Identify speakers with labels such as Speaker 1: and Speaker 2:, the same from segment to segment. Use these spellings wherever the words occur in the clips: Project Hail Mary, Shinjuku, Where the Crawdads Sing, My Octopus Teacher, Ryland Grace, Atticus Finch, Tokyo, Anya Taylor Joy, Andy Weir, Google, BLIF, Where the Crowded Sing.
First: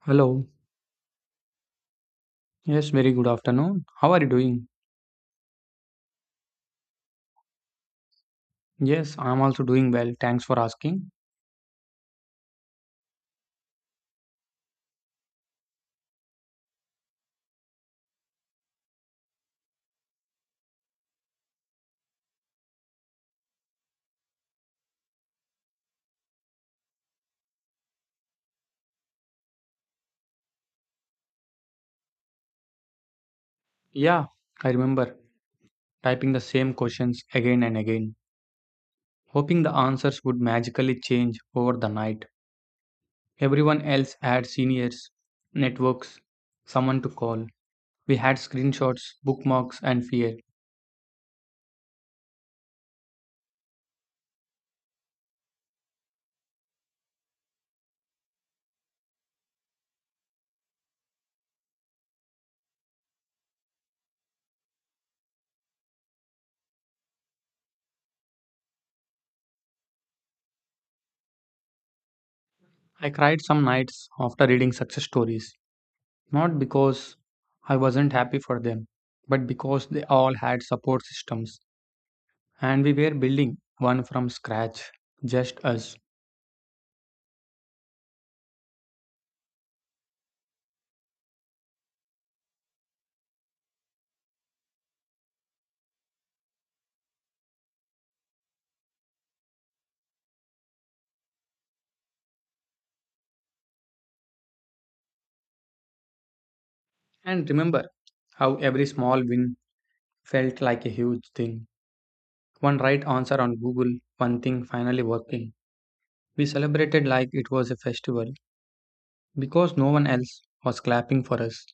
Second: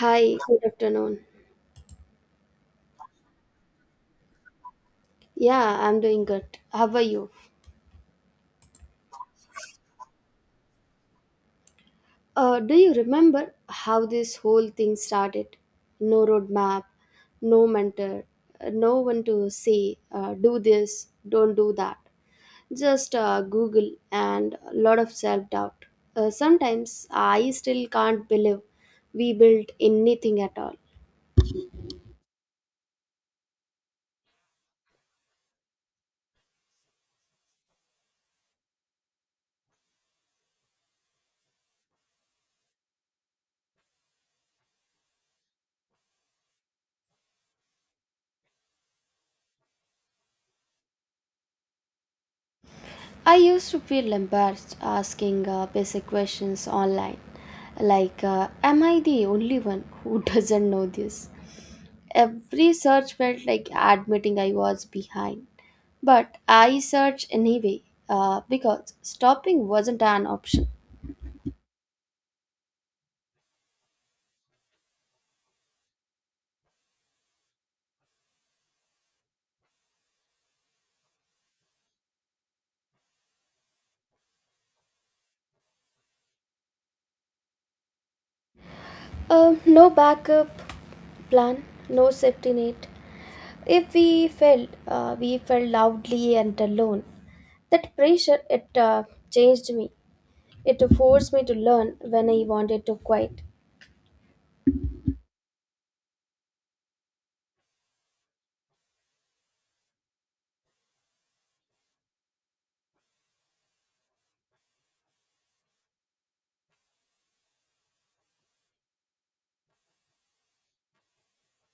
Speaker 1: Hi, good afternoon.
Speaker 2: Yes, very good afternoon. How are you doing?
Speaker 1: Yeah, I'm doing good. How are you?
Speaker 2: Yes, I'm also doing well. Thanks for asking.
Speaker 1: Do you remember how this whole thing started? No roadmap, no mentor, no one to say, do this, don't do that. Just Google and a lot of self doubt. Sometimes I still can't believe we built anything at all.
Speaker 2: Yeah, I remember typing the same questions again and again, hoping the answers would magically change over the night. Everyone else had seniors, networks, someone to call. We had screenshots, bookmarks, and fear.
Speaker 1: I used to feel embarrassed asking basic questions online, like, am I the only one who doesn't know this? Every search felt like admitting I was behind. But I searched anyway because stopping wasn't an option.
Speaker 2: I cried some nights after reading success stories, not because I wasn't happy for them, but because they all had support systems and we were building one from scratch, just us.
Speaker 1: No backup plan, no safety net. If we failed, we felt loudly and alone. That pressure, it changed me. It forced me to learn when I wanted to quit.
Speaker 2: And remember how every small win felt like a huge thing. One right answer on Google, one thing finally working. We celebrated like it was a festival because no one else was clapping for us.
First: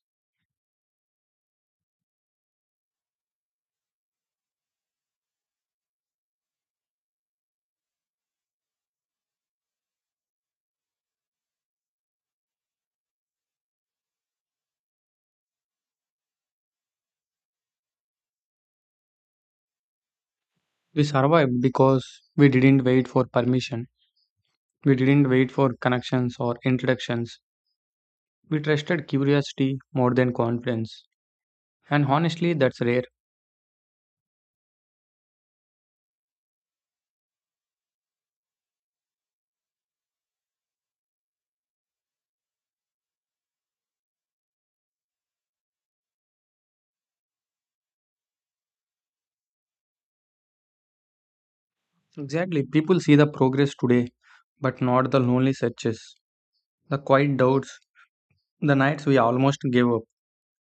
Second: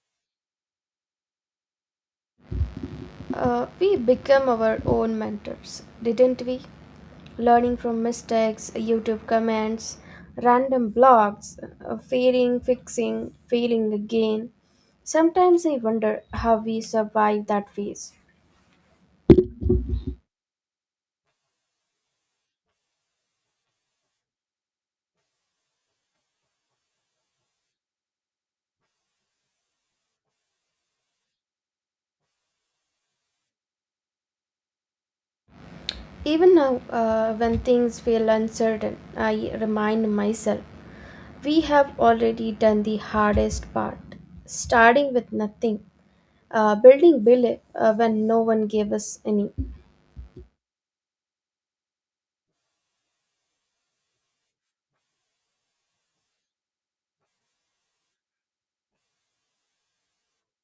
Speaker 1: We became our own mentors, didn't we? Learning from mistakes, YouTube comments, random blogs, failing, fixing, failing again. Sometimes I wonder how we survived that phase.
Speaker 2: We survived because we didn't wait for permission, we didn't wait for connections or introductions. We trusted curiosity more than confidence. And honestly, that's rare.
Speaker 1: Even now, when things feel uncertain, I remind myself we have already done the hardest part, starting with nothing, building Bile when no one gave us any.
Speaker 2: Exactly. People see the progress today, but not the lonely searches, the quiet doubts, the nights we almost gave up.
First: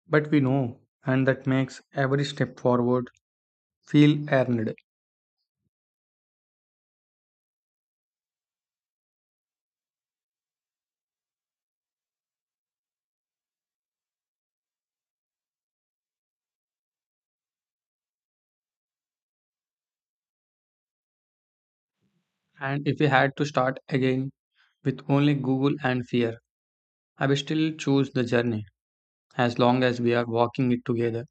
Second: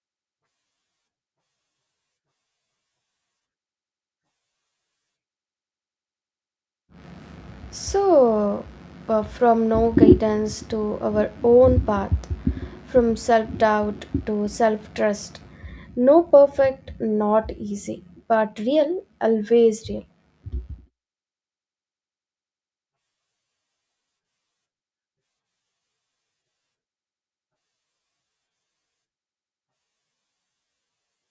Speaker 2: But we know, and that makes every step forward feel earned.
Speaker 1: So, from no guidance to our own path, from self doubt to self trust, no perfect, not easy, but real, always real.
Speaker 2: And if we had to start again with only Google and fear, I would still choose the journey as long as we are walking it together.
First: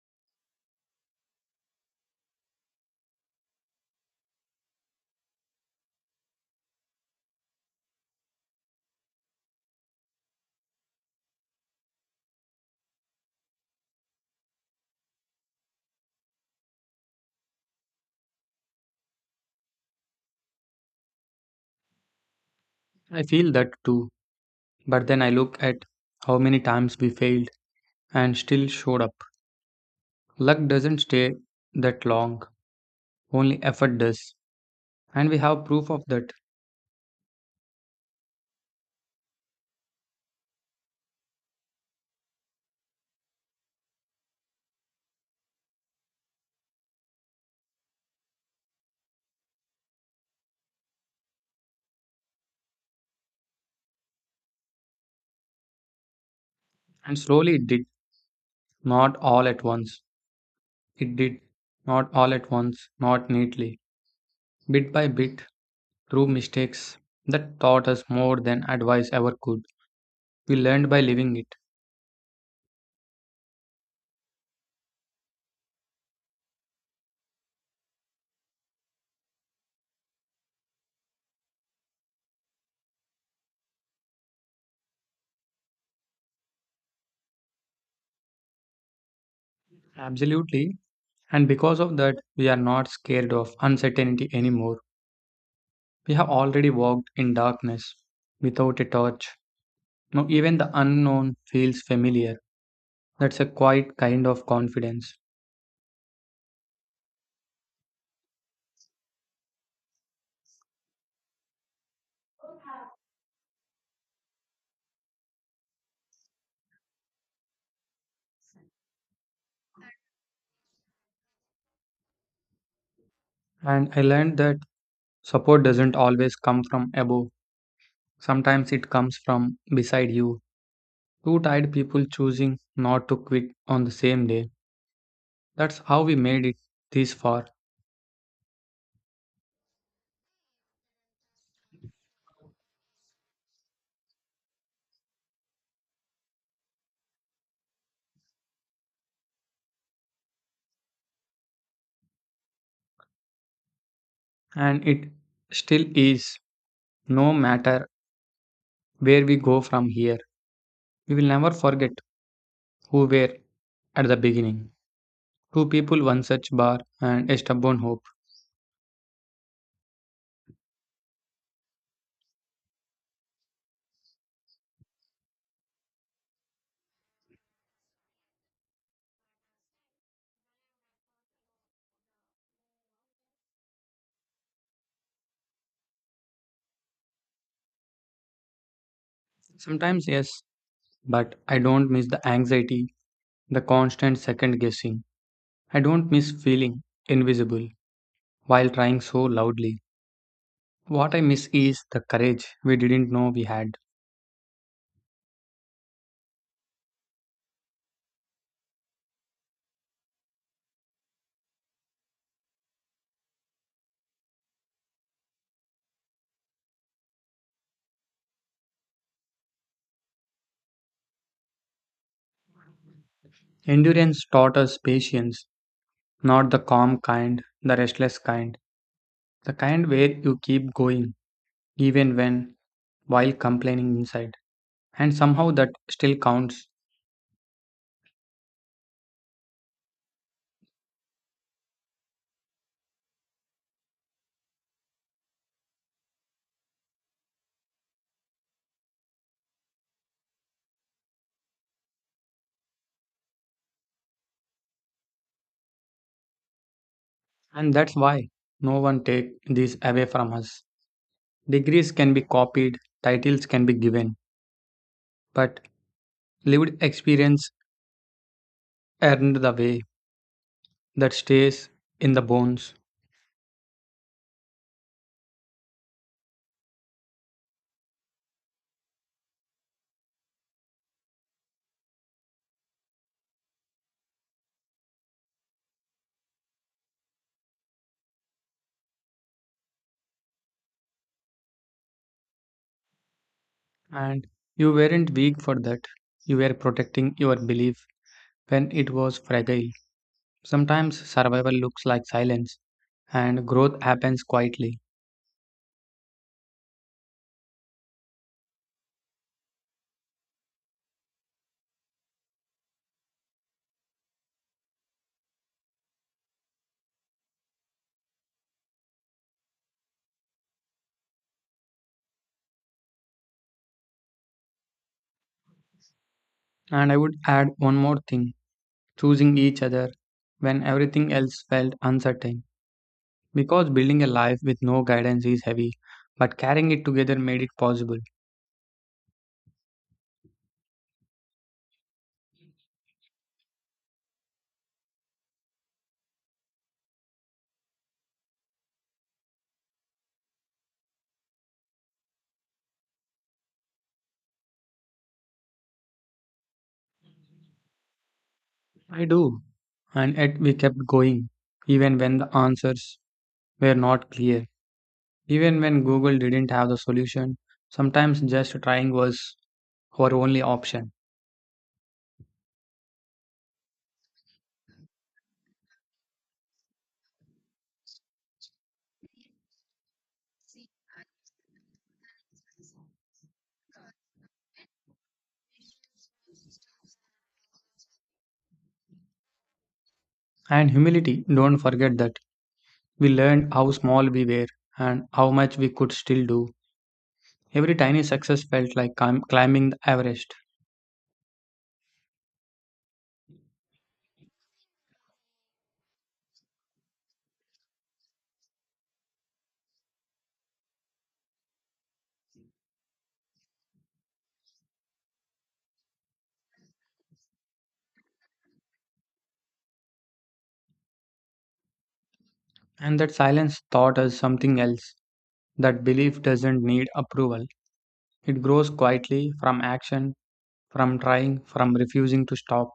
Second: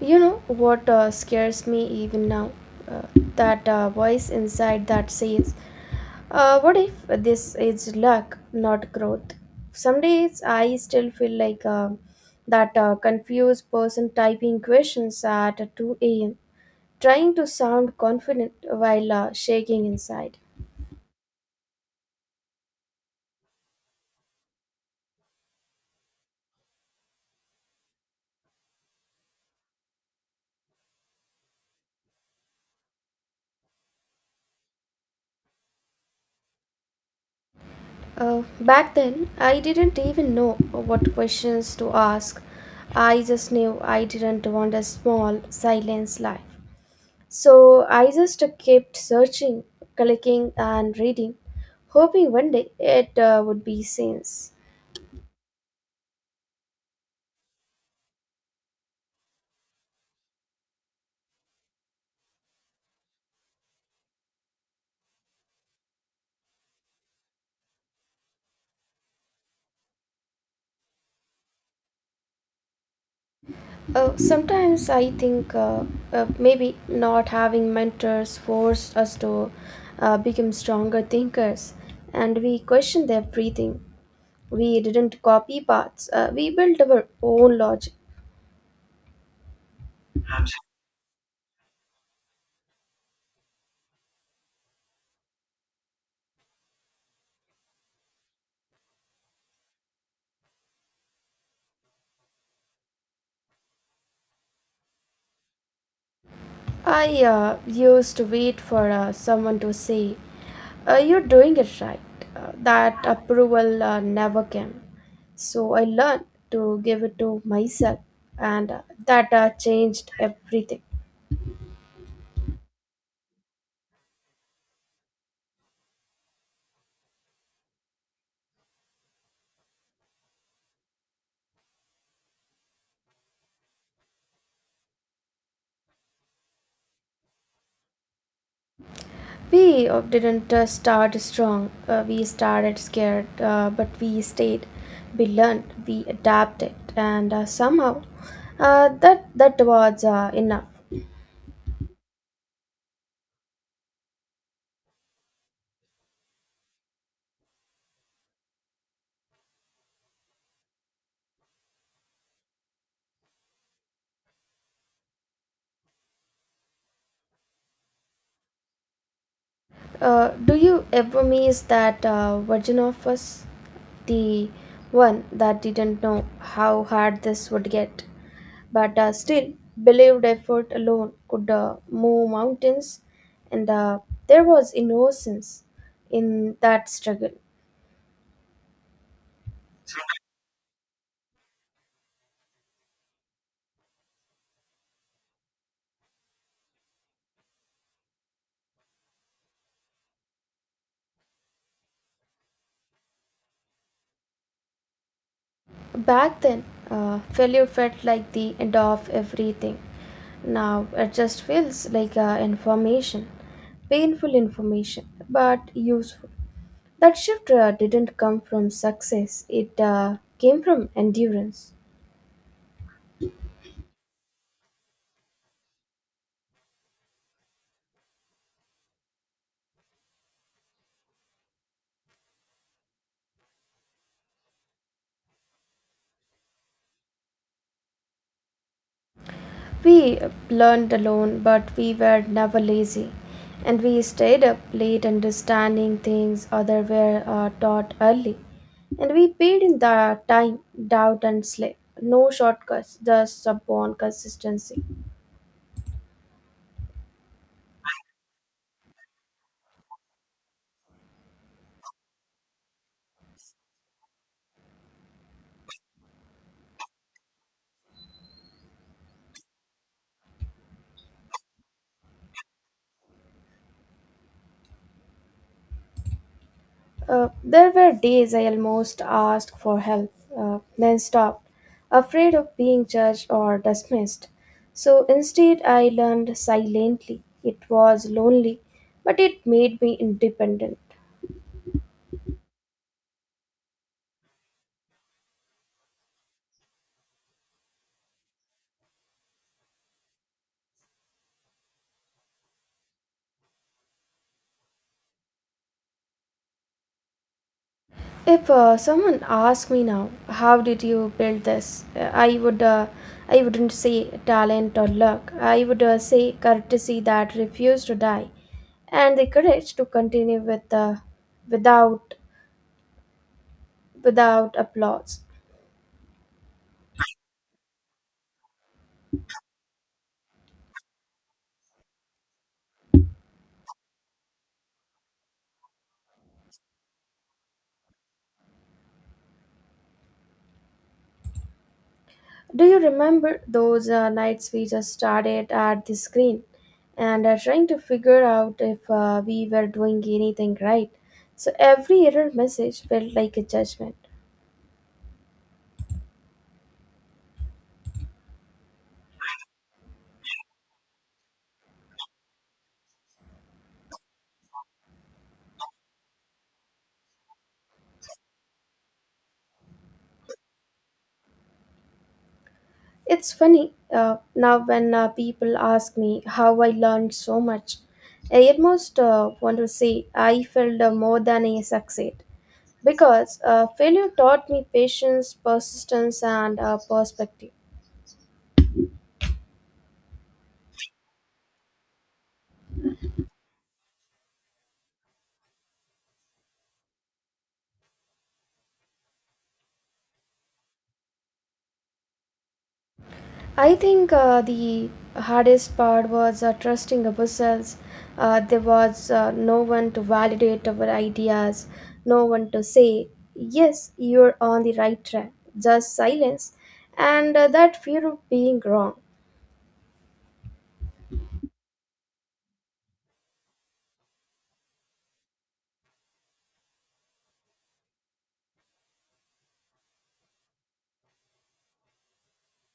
Speaker 1: You know what scares me even now? Uh, that voice inside that says, what if this is luck, not growth? Some days I still feel like that confused person typing questions at 2 a.m., trying to sound confident while shaking inside.
Speaker 2: I feel that too. But then I look at how many times we failed and still showed up. Luck doesn't stay that long, only effort does. And we have proof of that.
Speaker 1: Back then, I didn't even know what questions to ask. I just knew I didn't want a small, silence life. So I just kept searching, clicking, and reading, hoping one day it would be sense.
Speaker 2: And slowly it did, not all at once. It did, not all at once, not neatly, bit by bit, through mistakes that taught us more than advice ever could. We learned by living it.
Speaker 1: Sometimes I think maybe not having mentors forced us to become stronger thinkers, and we questioned everything. We didn't copy paths, we built our own logic.
Speaker 2: Absolutely. And because of that, we are not scared of uncertainty anymore. We have already walked in darkness without a torch. Now, even the unknown feels familiar. That's a quiet kind of confidence.
Speaker 1: I used to wait for someone to say, you're doing it right. That approval never came. So I learned to give it to myself, and that changed everything.
Speaker 2: And I learned that support doesn't always come from above. Sometimes it comes from beside you. Two tired people choosing not to quit on the same day. That's how we made it this far.
Speaker 1: We didn't start strong, we started scared, but we stayed. We learned, we adapted, and somehow that was enough.
Speaker 2: And it still is. No matter where we go from here, we will never forget who were at the beginning. Two people, one such bar, and a stubborn hope.
Speaker 1: Do you ever miss that version of us? The one that didn't know how hard this would get, but still believed effort alone could move mountains, and there was innocence in that struggle.
Speaker 2: Sometimes, yes, but I don't miss the anxiety, the constant second guessing. I don't miss feeling invisible while trying so loudly. What I miss is the courage we didn't know we had.
Speaker 1: Back then, failure felt like the end of everything. Now it just feels like information, painful information, but useful. That shift didn't come from success, it came from endurance.
Speaker 2: Endurance taught us patience, not the calm kind, the restless kind, the kind where you keep going even when while complaining inside. And somehow that still counts.
Speaker 1: We learned alone, but we were never lazy. And we stayed up late understanding things others were taught early. And we paid in the time, doubt, and sleep. No shortcuts, just stubborn consistency.
Speaker 2: And that's why no one take this away from us. Degrees can be copied, titles can be given, but lived experience earned the way that stays in the bones.
Speaker 1: There were days I almost asked for help, then stopped, afraid of being judged or dismissed. So instead, I learned silently. It was lonely, but it made me independent.
Speaker 2: And you weren't weak for that. You were protecting your belief when it was fragile. Sometimes survival looks like silence, and growth happens quietly.
Speaker 1: If someone asked me now, how did you build this? I wouldn't say talent or luck. I would say courtesy that refused to die, and the courage to continue without, without applause.
Speaker 2: And I would add one more thing, choosing each other when everything else felt uncertain. Because building a life with no guidance is heavy, but carrying it together made it possible.
Speaker 1: Do you remember those nights we just started at the screen, and trying to figure out if we were doing anything right? So every error message felt like a judgment.
Speaker 2: I do. And yet we kept going, even when the answers were not clear. Even when Google didn't have the solution, sometimes just trying was our only option.
Speaker 1: It's funny now when people ask me how I learned so much. I almost want to say I failed more than I succeed because failure taught me patience, persistence, and perspective.
Speaker 2: And humility, don't forget that. We learned how small we were and how much we could still do. Every tiny success felt like climbing the Everest.
Speaker 1: I think the hardest part was trusting ourselves. There was no one to validate our ideas, no one to say, yes, you're on the right track, just silence, and that fear of being wrong.
Speaker 2: And that silence taught us something else, that belief doesn't need approval. It grows quietly from action, from trying, from refusing to stop.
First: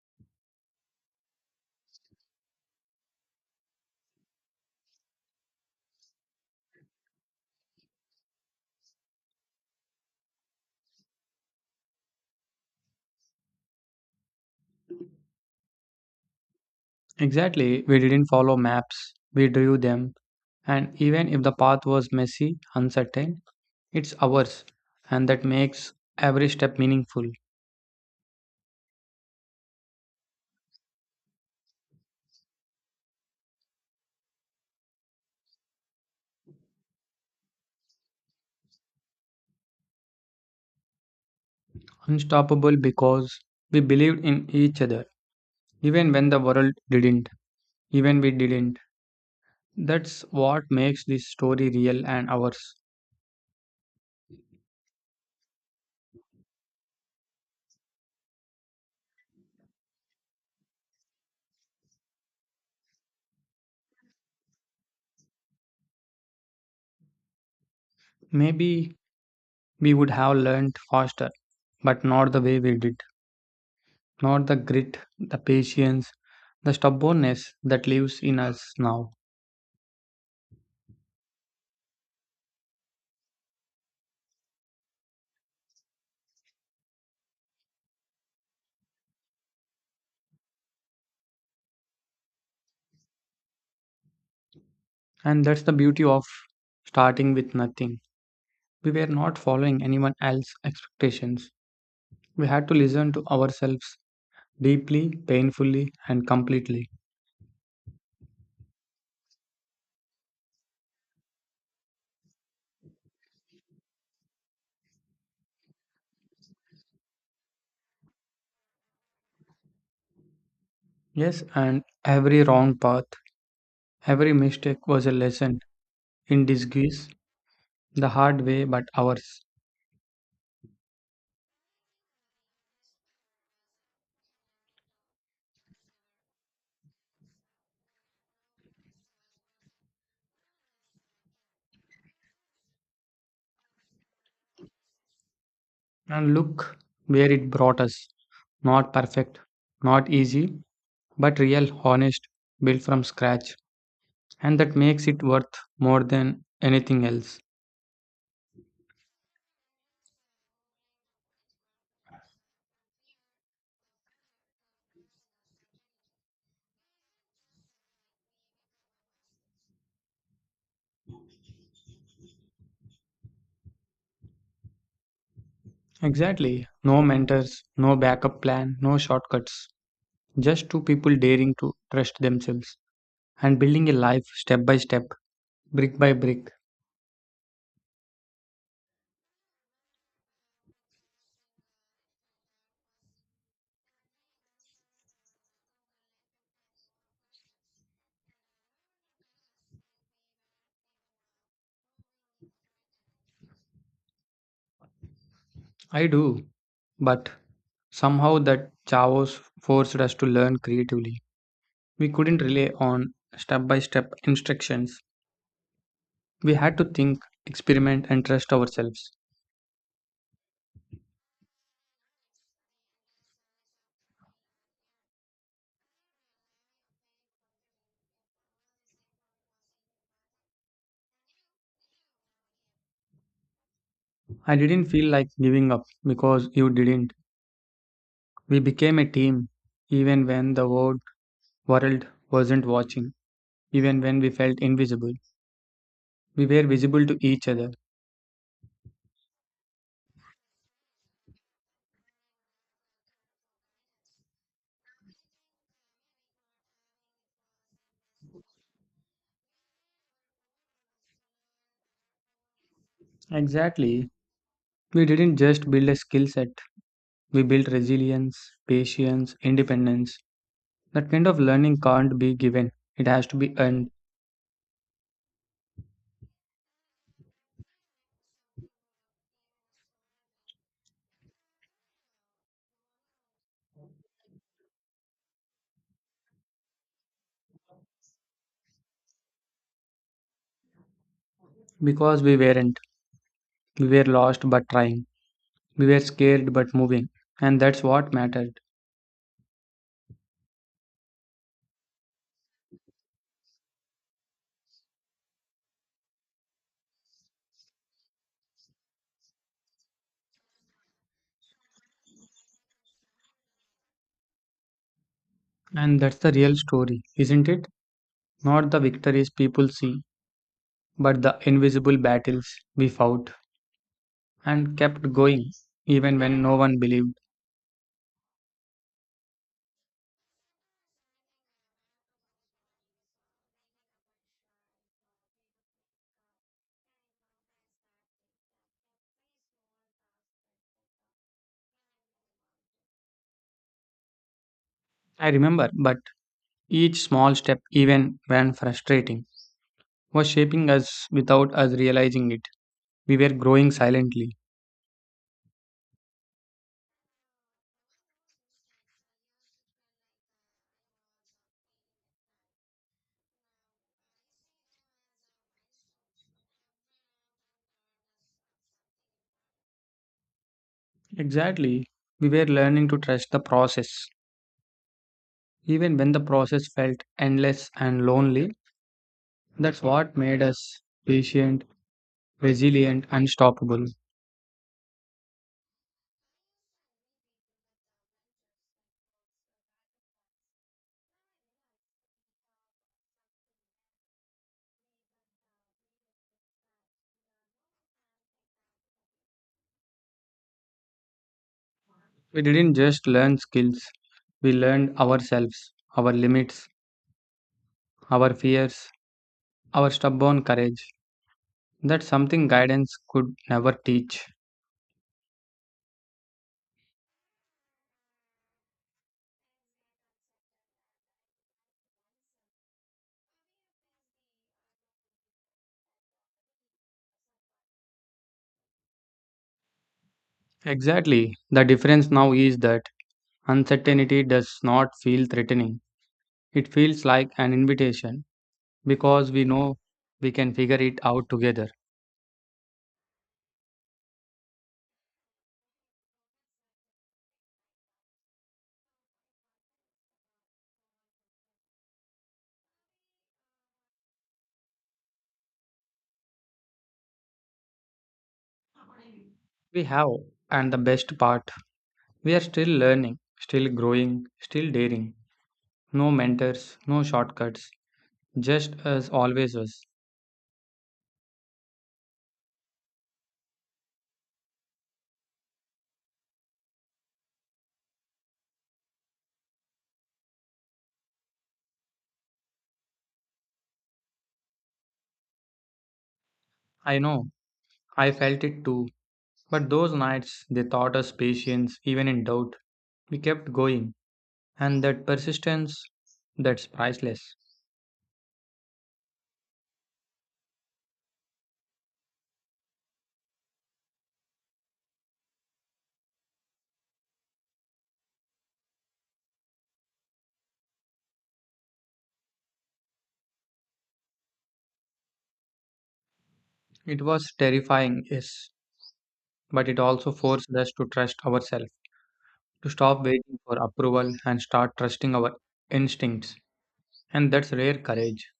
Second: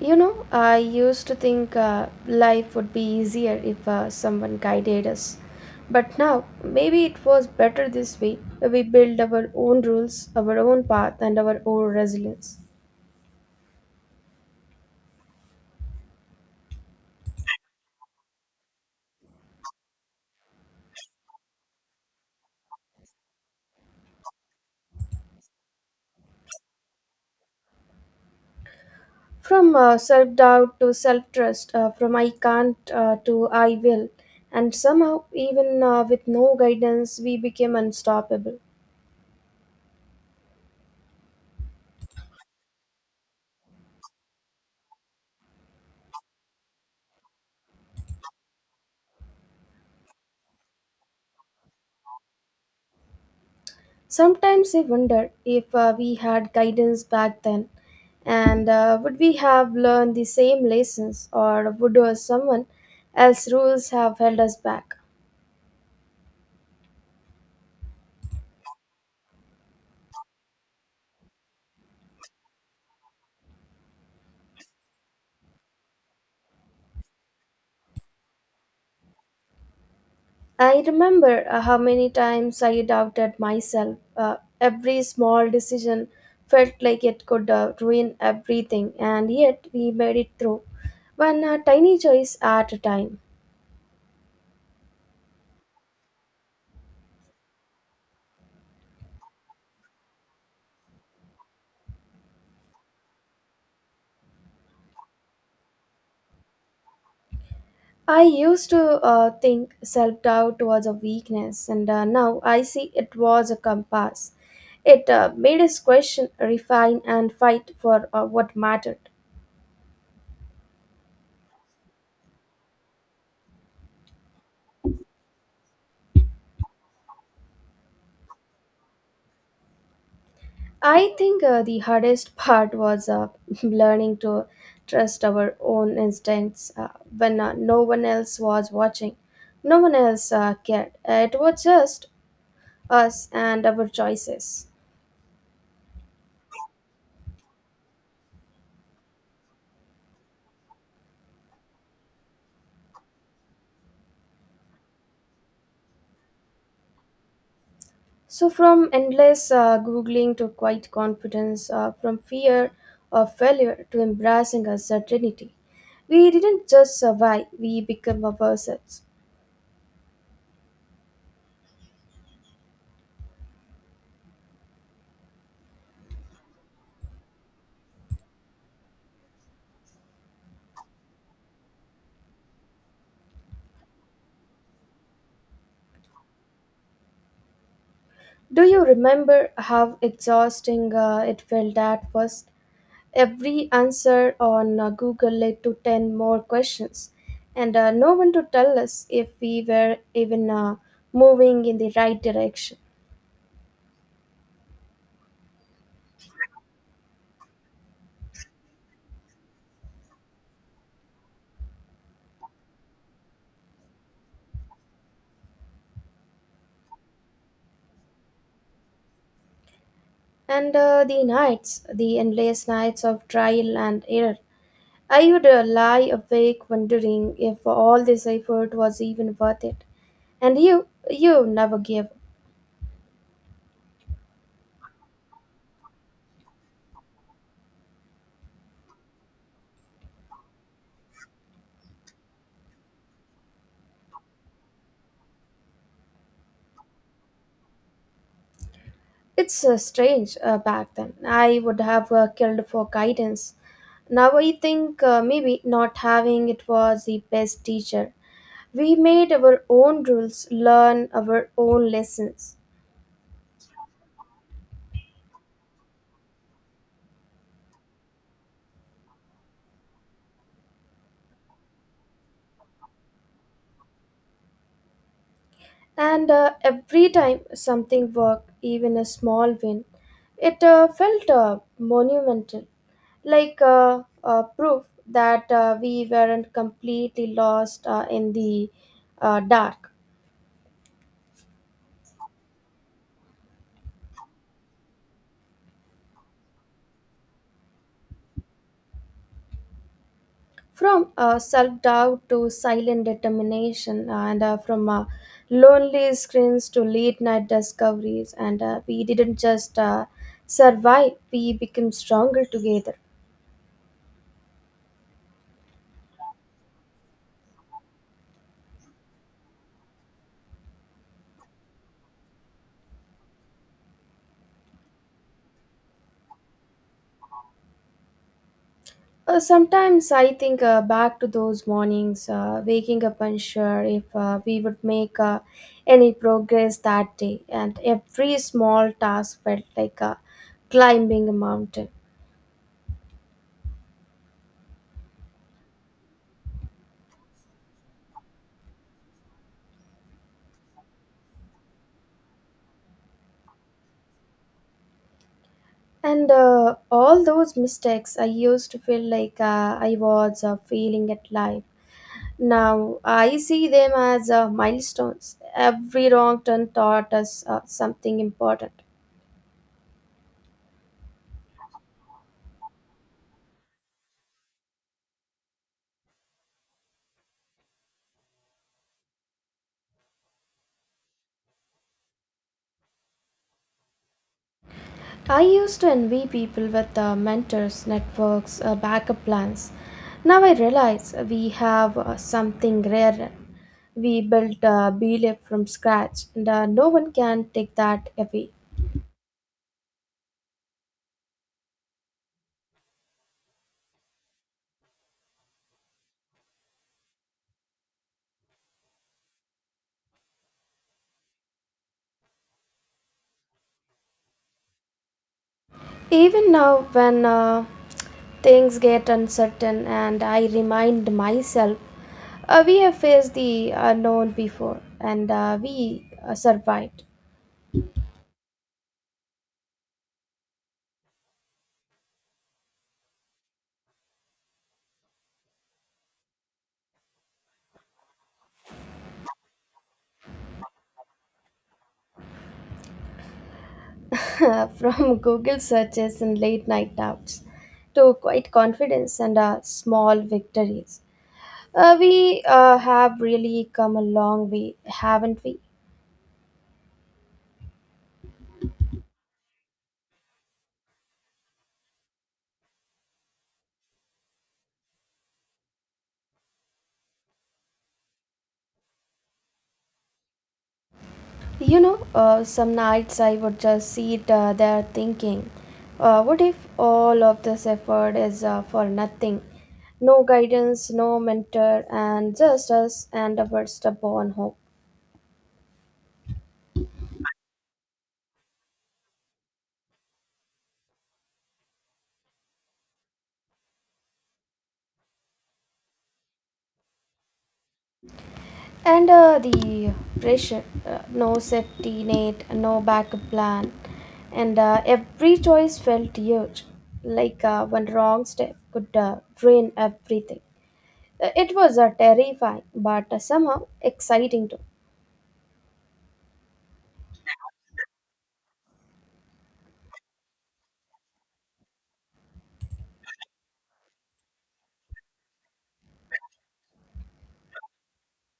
Speaker 1: You know, I used to think life would be easier if someone guided us. But now, maybe it was better this way. We build our own rules, our own path, and our own resilience.
Speaker 2: Exactly, we didn't follow maps, we drew them. And even if the path was messy, uncertain, it's ours, and that makes every step meaningful.
Speaker 1: From self doubt to self trust, from I can't to I will. And somehow, even with no guidance, we became unstoppable.
Speaker 2: Unstoppable because we believed in each other, even when the world didn't, even we didn't. That's what makes this story real and ours.
Speaker 1: Sometimes I wonder if we had guidance back then, and would we have learned the same lessons, or would someone else's rules have held us back?
Speaker 2: Maybe we would have learned faster, but not the way we did. Not the grit, the patience, the stubbornness that lives in us now.
Speaker 1: I remember how many times I doubted myself. Every small decision felt like it could ruin everything, and yet we made it through one tiny choice at a time.
Speaker 2: And that's the beauty of starting with nothing. We were not following anyone else's expectations. We had to listen to ourselves deeply, painfully, and completely.
Speaker 1: I used to think self doubt was a weakness, and now I see it was a compass. It made us question, refine, and fight for what mattered.
Speaker 2: Yes, and every wrong path, every mistake was a lesson in disguise, the hard way but ours.
Speaker 1: I think the hardest part was learning to trust our own instincts when no one else was watching. No one else cared. It was just us and our choices.
Speaker 2: And look where it brought us. Not perfect, not easy, but real, honest, built from scratch. And that makes it worth more than anything else.
Speaker 1: So, from endless Googling to quiet confidence, from fear of failure to embracing uncertainty, we didn't just survive, we became ourselves.
Speaker 2: Exactly. No mentors, no backup plan, no shortcuts. Just two people daring to trust themselves and building a life step by step, brick by brick.
Speaker 1: Do you remember how exhausting it felt at first? Every answer on Google led to 10 more questions, and no one to tell us if we were even moving in the right direction.
Speaker 2: I do, but somehow that Chavos forced us to learn creatively. We couldn't rely on step by step instructions. We had to think, experiment, and trust ourselves.
Speaker 1: And the nights, the endless nights of trial and error. I would lie awake wondering if all this effort was even worth it. And you never gave.
Speaker 2: I didn't feel like giving up because you didn't. We became a team even when the world wasn't watching, even when we felt invisible. We were visible to each other.
Speaker 1: It's strange back then. I would have killed for guidance. Now I think maybe not having it was the best teacher. We made our own rules, learn our own lessons.
Speaker 2: Exactly. We didn't just build a skill set, we build resilience, patience, independence. That kind of learning can't be given, it has to be earned.
Speaker 1: And every time something worked, even a small win, it felt monumental, like proof that we weren't completely lost in the dark.
Speaker 2: Because we weren't. We were lost but trying. We were scared but moving. And that's what mattered.
Speaker 1: From self doubt to silent determination, and from lonely screens to late night discoveries, and we didn't just survive, we became stronger together.
Speaker 2: And that's the real story, isn't it? Not the victories people see, but the invisible battles we fought and kept going, even when no one believed.
Speaker 1: Sometimes I think back to those mornings, waking up unsure if we would make any progress that day, and every small task felt like climbing a mountain.
Speaker 2: I remember, but each small step, even when frustrating, was shaping us without us realizing it. We were growing silently.
Speaker 1: And all those mistakes, I used to feel like I was failing at life. Now I see them as milestones. Every wrong turn taught us something important.
Speaker 2: Exactly. We were learning to trust the process, even when the process felt endless and lonely. That's what made us patient, resilient, unstoppable.
Speaker 1: I used to envy people with mentors, networks, backup plans. Now I realize we have something rare. We built BLIF from scratch, and no one can take that away.
Speaker 2: We didn't just learn skills, we learned ourselves, our limits, our fears, our stubborn courage. That's something guidance could never teach.
Speaker 1: Even now, when things get uncertain and I remind myself, we have faced the unknown before and we survived.
Speaker 2: Exactly. The difference now is that uncertainty does not feel threatening, it feels like an invitation, because we know we can figure it out together.
Speaker 1: From Google searches and late night doubts to quite confidence and small victories. We have really come a long way, haven't we?
Speaker 2: We have, and the best part, we are still learning, still growing, still daring. No mentors, no shortcuts, just as always was.
Speaker 1: You know, some nights I would just sit there thinking, what if all of this effort is for nothing? No guidance, no mentor, and just us and our stubborn hope.
Speaker 2: I know, I felt it too. But those nights, they taught us patience, even in doubt. We kept going, and that persistence, that's priceless.
Speaker 1: And the pressure, no safety net, no backup plan, and every choice felt huge, like one wrong step could drain everything. It was terrifying, but somehow exciting too.
Speaker 2: It was terrifying, yes, but it also forced us to trust ourselves, to stop waiting for approval and start trusting our instincts. And that's rare courage.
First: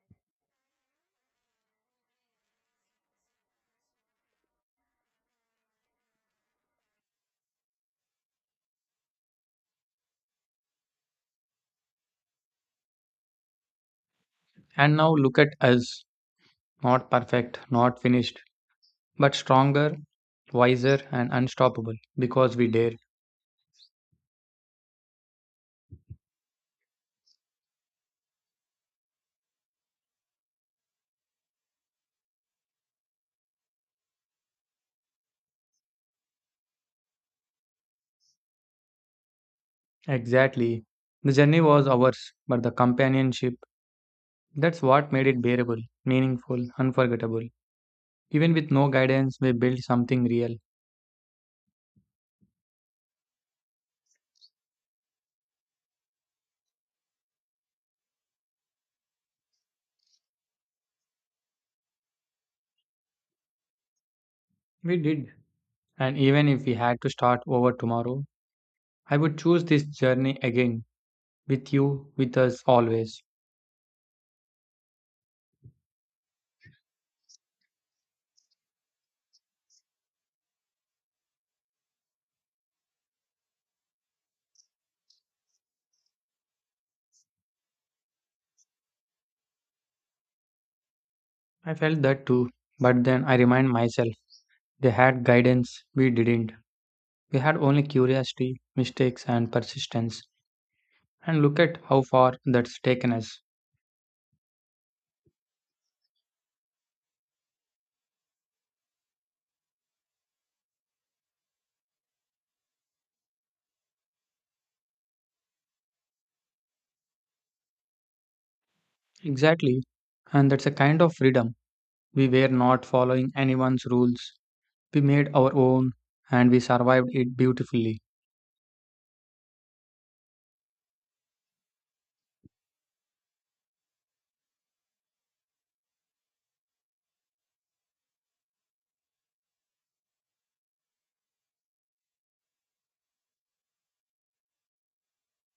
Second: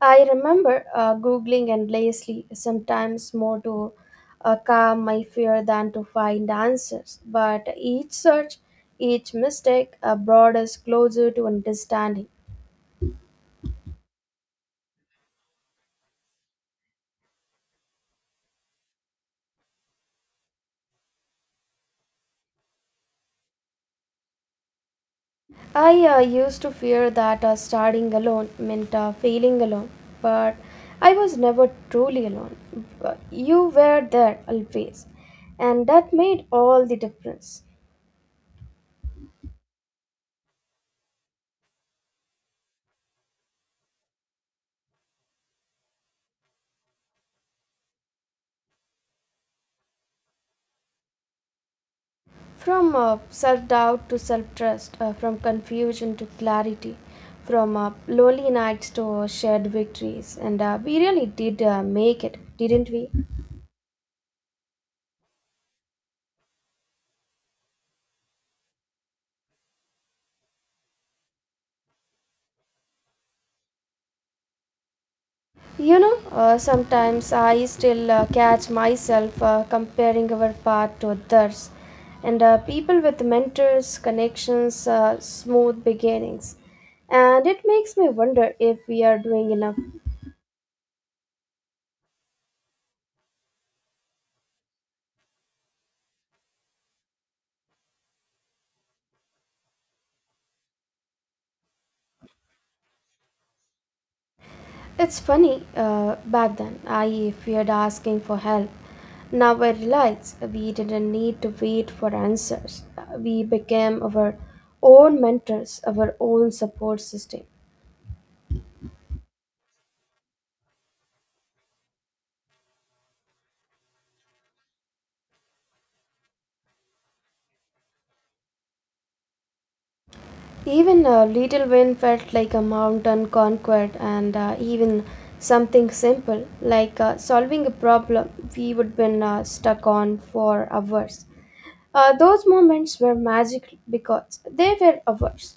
Speaker 1: I remember Googling endlessly, sometimes more to calm my fear than to find answers. But each search, each mistake brought us closer to understanding.
Speaker 2: And now look at us, not perfect, not finished, but stronger, wiser, and unstoppable because we dare.
Speaker 1: I used to fear that starting alone meant failing alone, but I was never truly alone. But you were there always, and that made all the difference.
Speaker 2: Exactly. The journey was ours, but the companionship, that's what made it bearable, meaningful, unforgettable. Even with no guidance, we built something real.
Speaker 1: From self doubt to self trust, from confusion to clarity, from lonely nights to shared victories. And we really did make it, didn't we?
Speaker 2: We did. And even if we had to start over tomorrow, I would choose this journey again with you, with us always.
Speaker 1: You know, sometimes I still catch myself comparing our path to others. And people with mentors, connections, smooth beginnings. And it makes me wonder if we are doing enough.
Speaker 2: I felt that too, but then I remind myself they had guidance, we didn't. We had only curiosity, mistakes, and persistence. And look at how far that's taken us.
Speaker 1: It's funny, back then I feared asking for help. Now I realize we didn't need to wait for answers. We became our own mentors, our own support system.
Speaker 2: Exactly. And that's a kind of freedom. We were not following anyone's rules. We made our own and we survived it beautifully.
Speaker 1: Even a little win felt like a mountain conquered, and even something simple like solving a problem we would been stuck on for hours. Those moments were magical because they were ours.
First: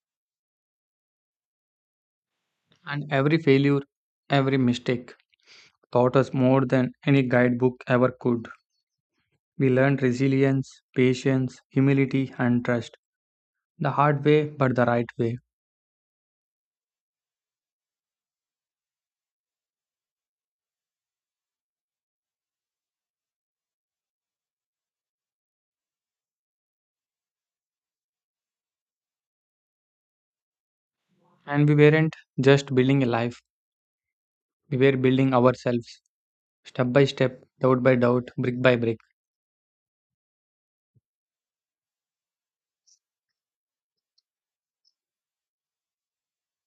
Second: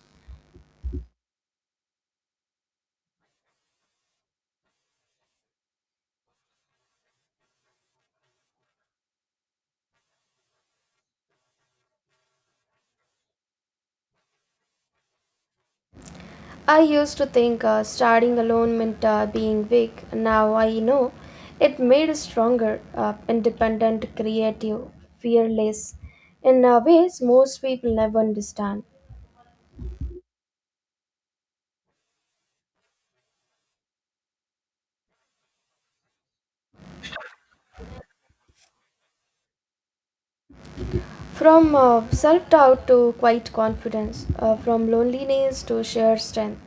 Speaker 2: And every failure, every mistake taught us more than any guidebook ever could. We learned resilience, patience, humility, and trust. The hard way, but the right way.
Speaker 1: I used to think starting alone meant being weak. Now I know it made us stronger, independent, creative, fearless, in ways most people never understand.
Speaker 2: And we weren't just building a life, we were building ourselves, step by step, doubt by doubt, brick by brick.
Speaker 1: From self doubt to quiet confidence, from loneliness to sheer strength,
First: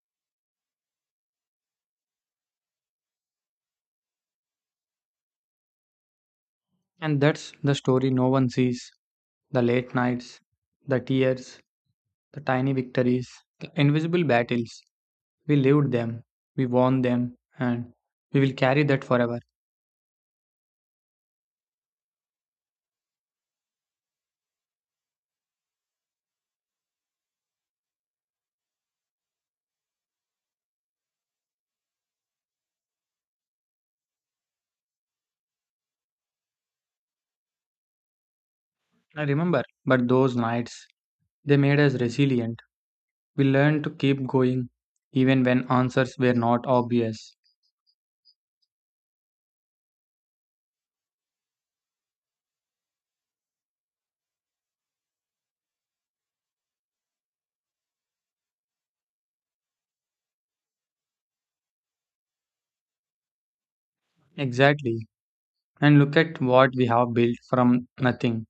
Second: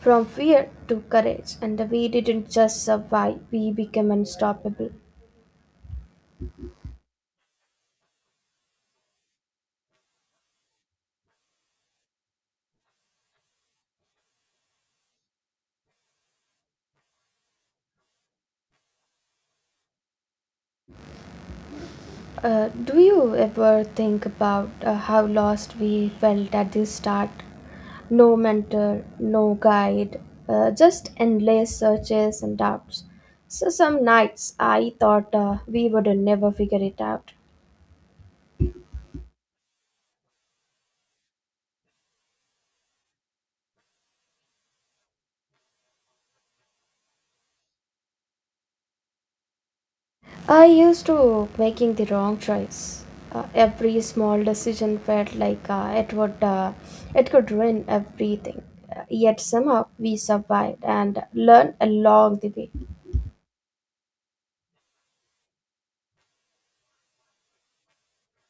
Speaker 1: from fear to courage, and we didn't just survive, we became unstoppable.
Speaker 2: And that's the story no one sees, the late nights, the tears, the tiny victories, the invisible battles. We lived them, we won them, and we will carry that forever.
Speaker 1: Do you ever think about how lost we felt at the start? No mentor, no guide, just endless searches and doubts. So, some nights I thought we would never figure it out.
Speaker 2: I remember, but those nights, they made us resilient. We learned to keep going even when answers were not obvious.
Speaker 1: I used to making the wrong choice. Every small decision felt like it could ruin everything. Yet somehow we survived and learned along the way.
Speaker 2: Exactly. And look at what we have built from nothing,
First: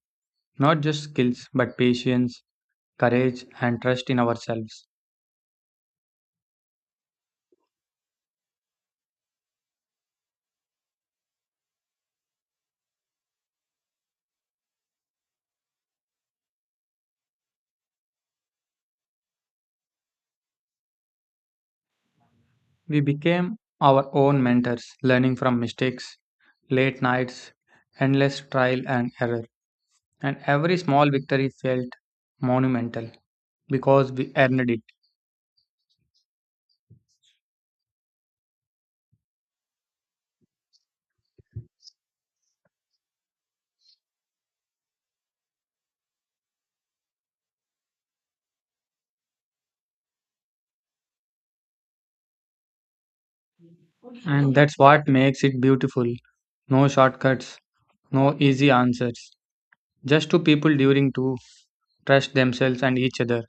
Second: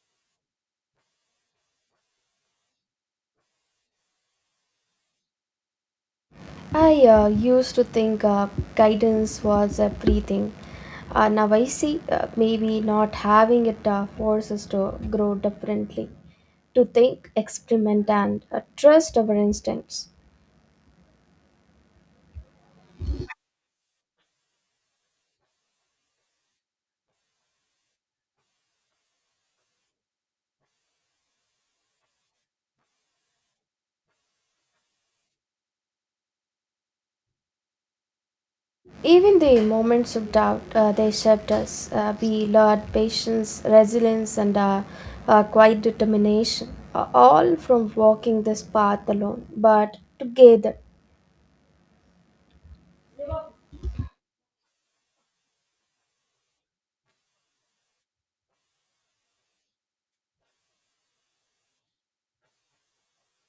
Speaker 2: not just skills, but patience, courage, and trust in ourselves.
Speaker 1: I used to think guidance was everything. Now I see maybe not having it forces to grow differently, to think, experiment, and trust our instincts.
Speaker 2: We became our own mentors, learning from mistakes, late nights, endless trial and error. And every small victory felt monumental because we earned it.
Speaker 1: Even the moments of doubt, they shaped us. We learned patience, resilience, and quiet determination, all from walking this path alone, but together.
Speaker 2: And that's what makes it beautiful. No shortcuts, no easy answers. Just two people during to trust themselves and each other.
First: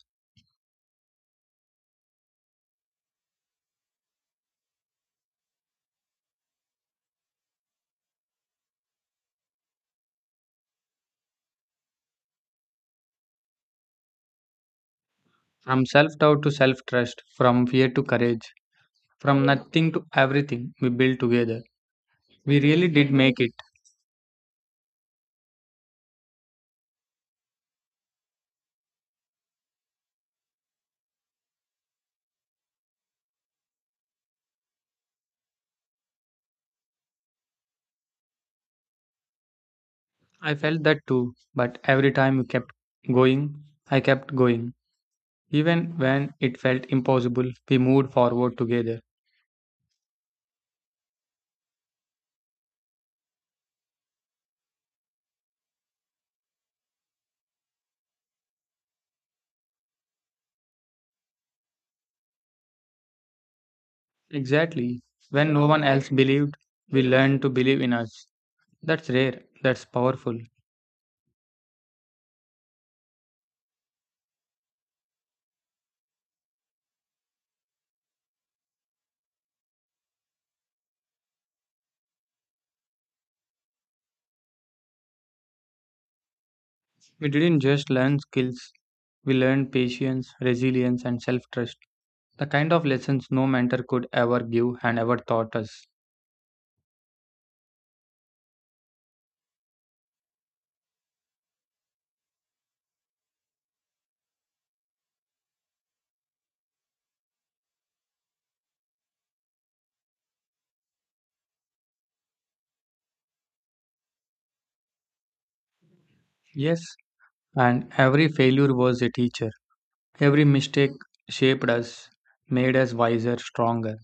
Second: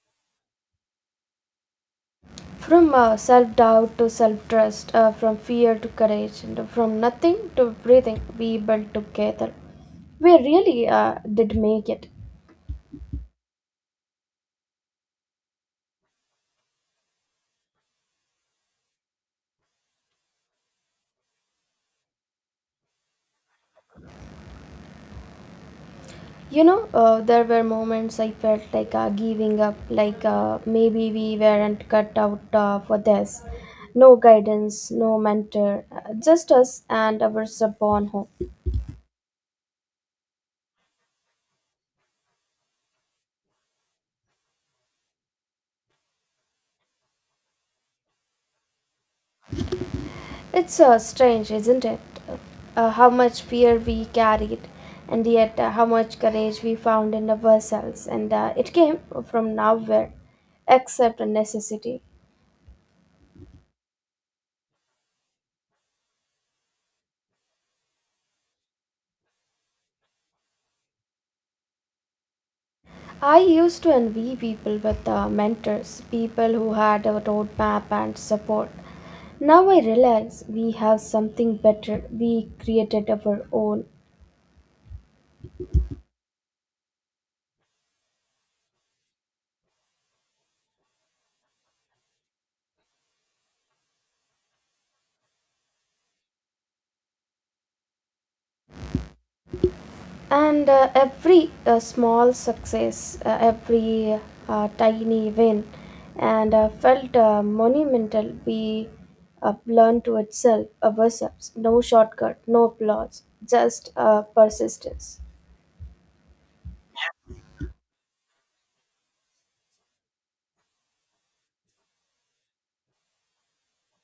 Speaker 1: From self doubt to self trust, from fear to courage, and from nothing to everything, we built together. We really did make it.
Speaker 2: From self doubt to self trust, from fear to courage, from nothing to everything we built together. We really did make it.
Speaker 1: You know, there were moments I felt like giving up, like maybe we weren't cut out for this. No guidance, no mentor, just us and our stubborn hope.
Speaker 2: I felt that too, but every time we kept going, I kept going. Even when it felt impossible, we moved forward together.
Speaker 1: It's strange, isn't it? How much fear we carried, and yet how much courage we found in ourselves, and it came from nowhere, except a necessity.
Speaker 2: Exactly. When no one else believed, we learned to believe in us. That's rare, that's powerful.
Speaker 1: I used to envy people with mentors, people who had a roadmap and support. Now I realize we have something better. We created our own.
Speaker 2: We didn't just learn skills, we learned patience, resilience, and self trust, the kind of lessons no mentor could ever give and ever taught us.
Speaker 1: And every small success, every tiny win, and felt monumental, we learn to itself ourselves. No shortcut, no applause, just persistence.
Speaker 2: Yes, and every failure was a teacher. Every mistake shaped us, made us wiser, stronger.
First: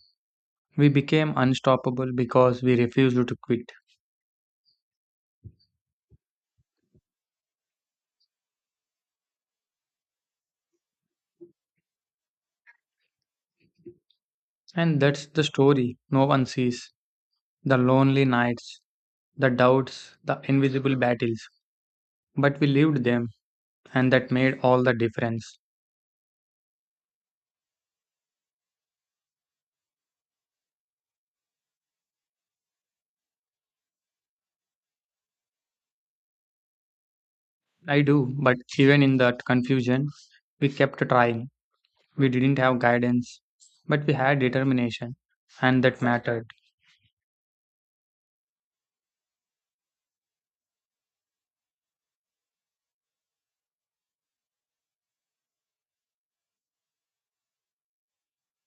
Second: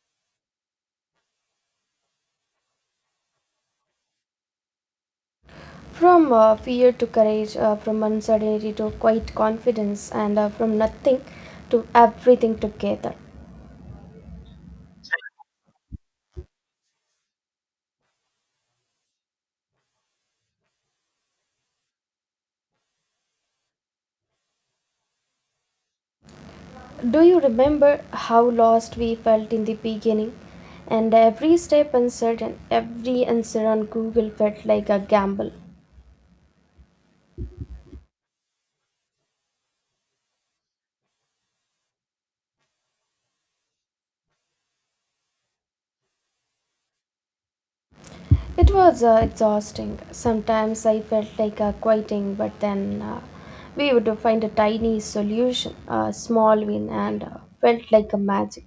Speaker 2: We became unstoppable because we refused to quit.
Speaker 1: From fear to courage, from uncertainty to quiet confidence, and from nothing to everything together.
Speaker 2: And that's the story no one sees, the lonely nights, the doubts, the invisible battles. But we lived them, and that made all the difference.
Speaker 1: Do you remember how lost we felt in the beginning? And every step uncertain, every answer on Google felt like a gamble.
Speaker 2: I do, but even in that confusion, we kept trying. We didn't have guidance, but we had determination, and that mattered.
Speaker 1: It was exhausting. Sometimes I felt like quitting, but then we would find a tiny solution, a small win, and felt like a magic.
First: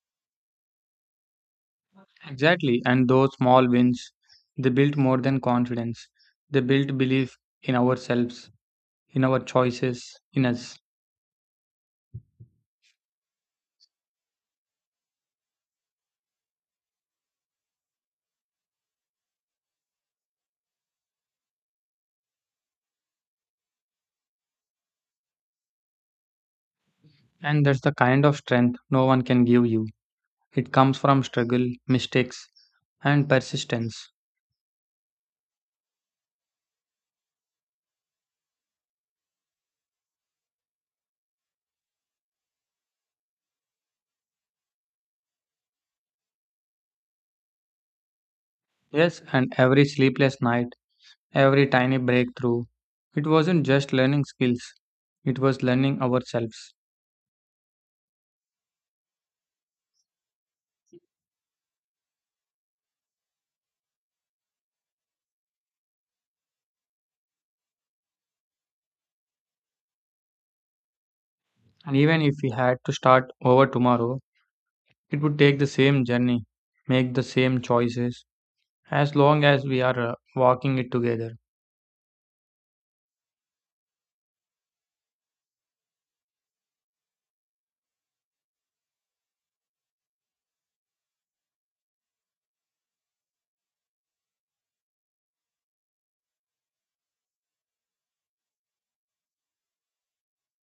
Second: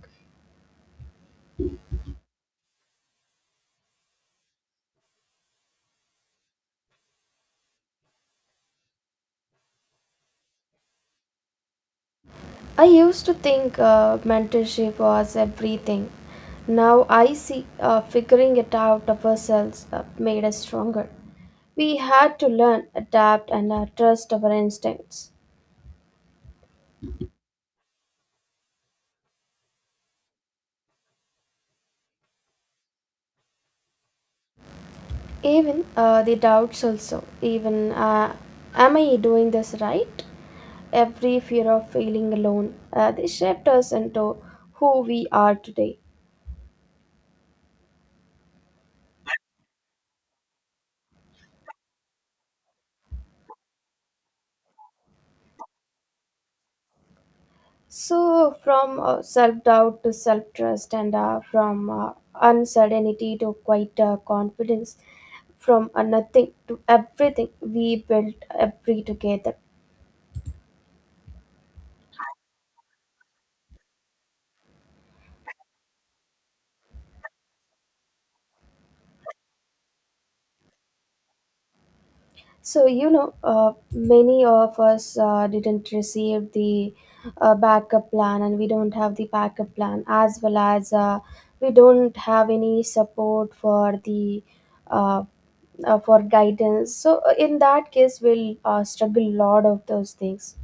Speaker 2: Exactly, and those small wins, they built more than confidence. They built belief in ourselves, in our choices, in us.
Speaker 1: I used to think mentorship was everything. Now I see figuring it out of ourselves made us stronger. We had to learn, adapt, and trust our instincts.
Speaker 2: And that's the kind of strength no one can give you. It comes from struggle, mistakes, and persistence.
Speaker 1: Even the doubts, also. Even, am I doing this right? Every fear of feeling alone. They shaped us into who we are today.
Speaker 2: Yes, and every sleepless night, every tiny breakthrough, it wasn't just learning skills, it was learning ourselves.
Speaker 1: So, from self doubt to self trust, and from uncertainty to quite confidence, from nothing to everything, we built every together.
Speaker 2: And even if we had to start over tomorrow, it would take the same journey, make the same choices, as long as we are walking it together.
Speaker 1: So, you know, many of us didn't receive the backup plan, and we don't have the backup plan, as well as we don't have any support for the uh, for guidance. So, in that case, we'll struggle a lot of those things.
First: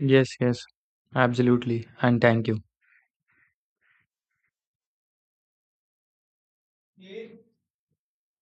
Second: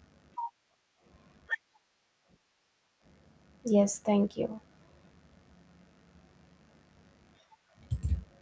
Speaker 2: Yes, yes, absolutely. And thank you.
Speaker 1: Yes, thank you.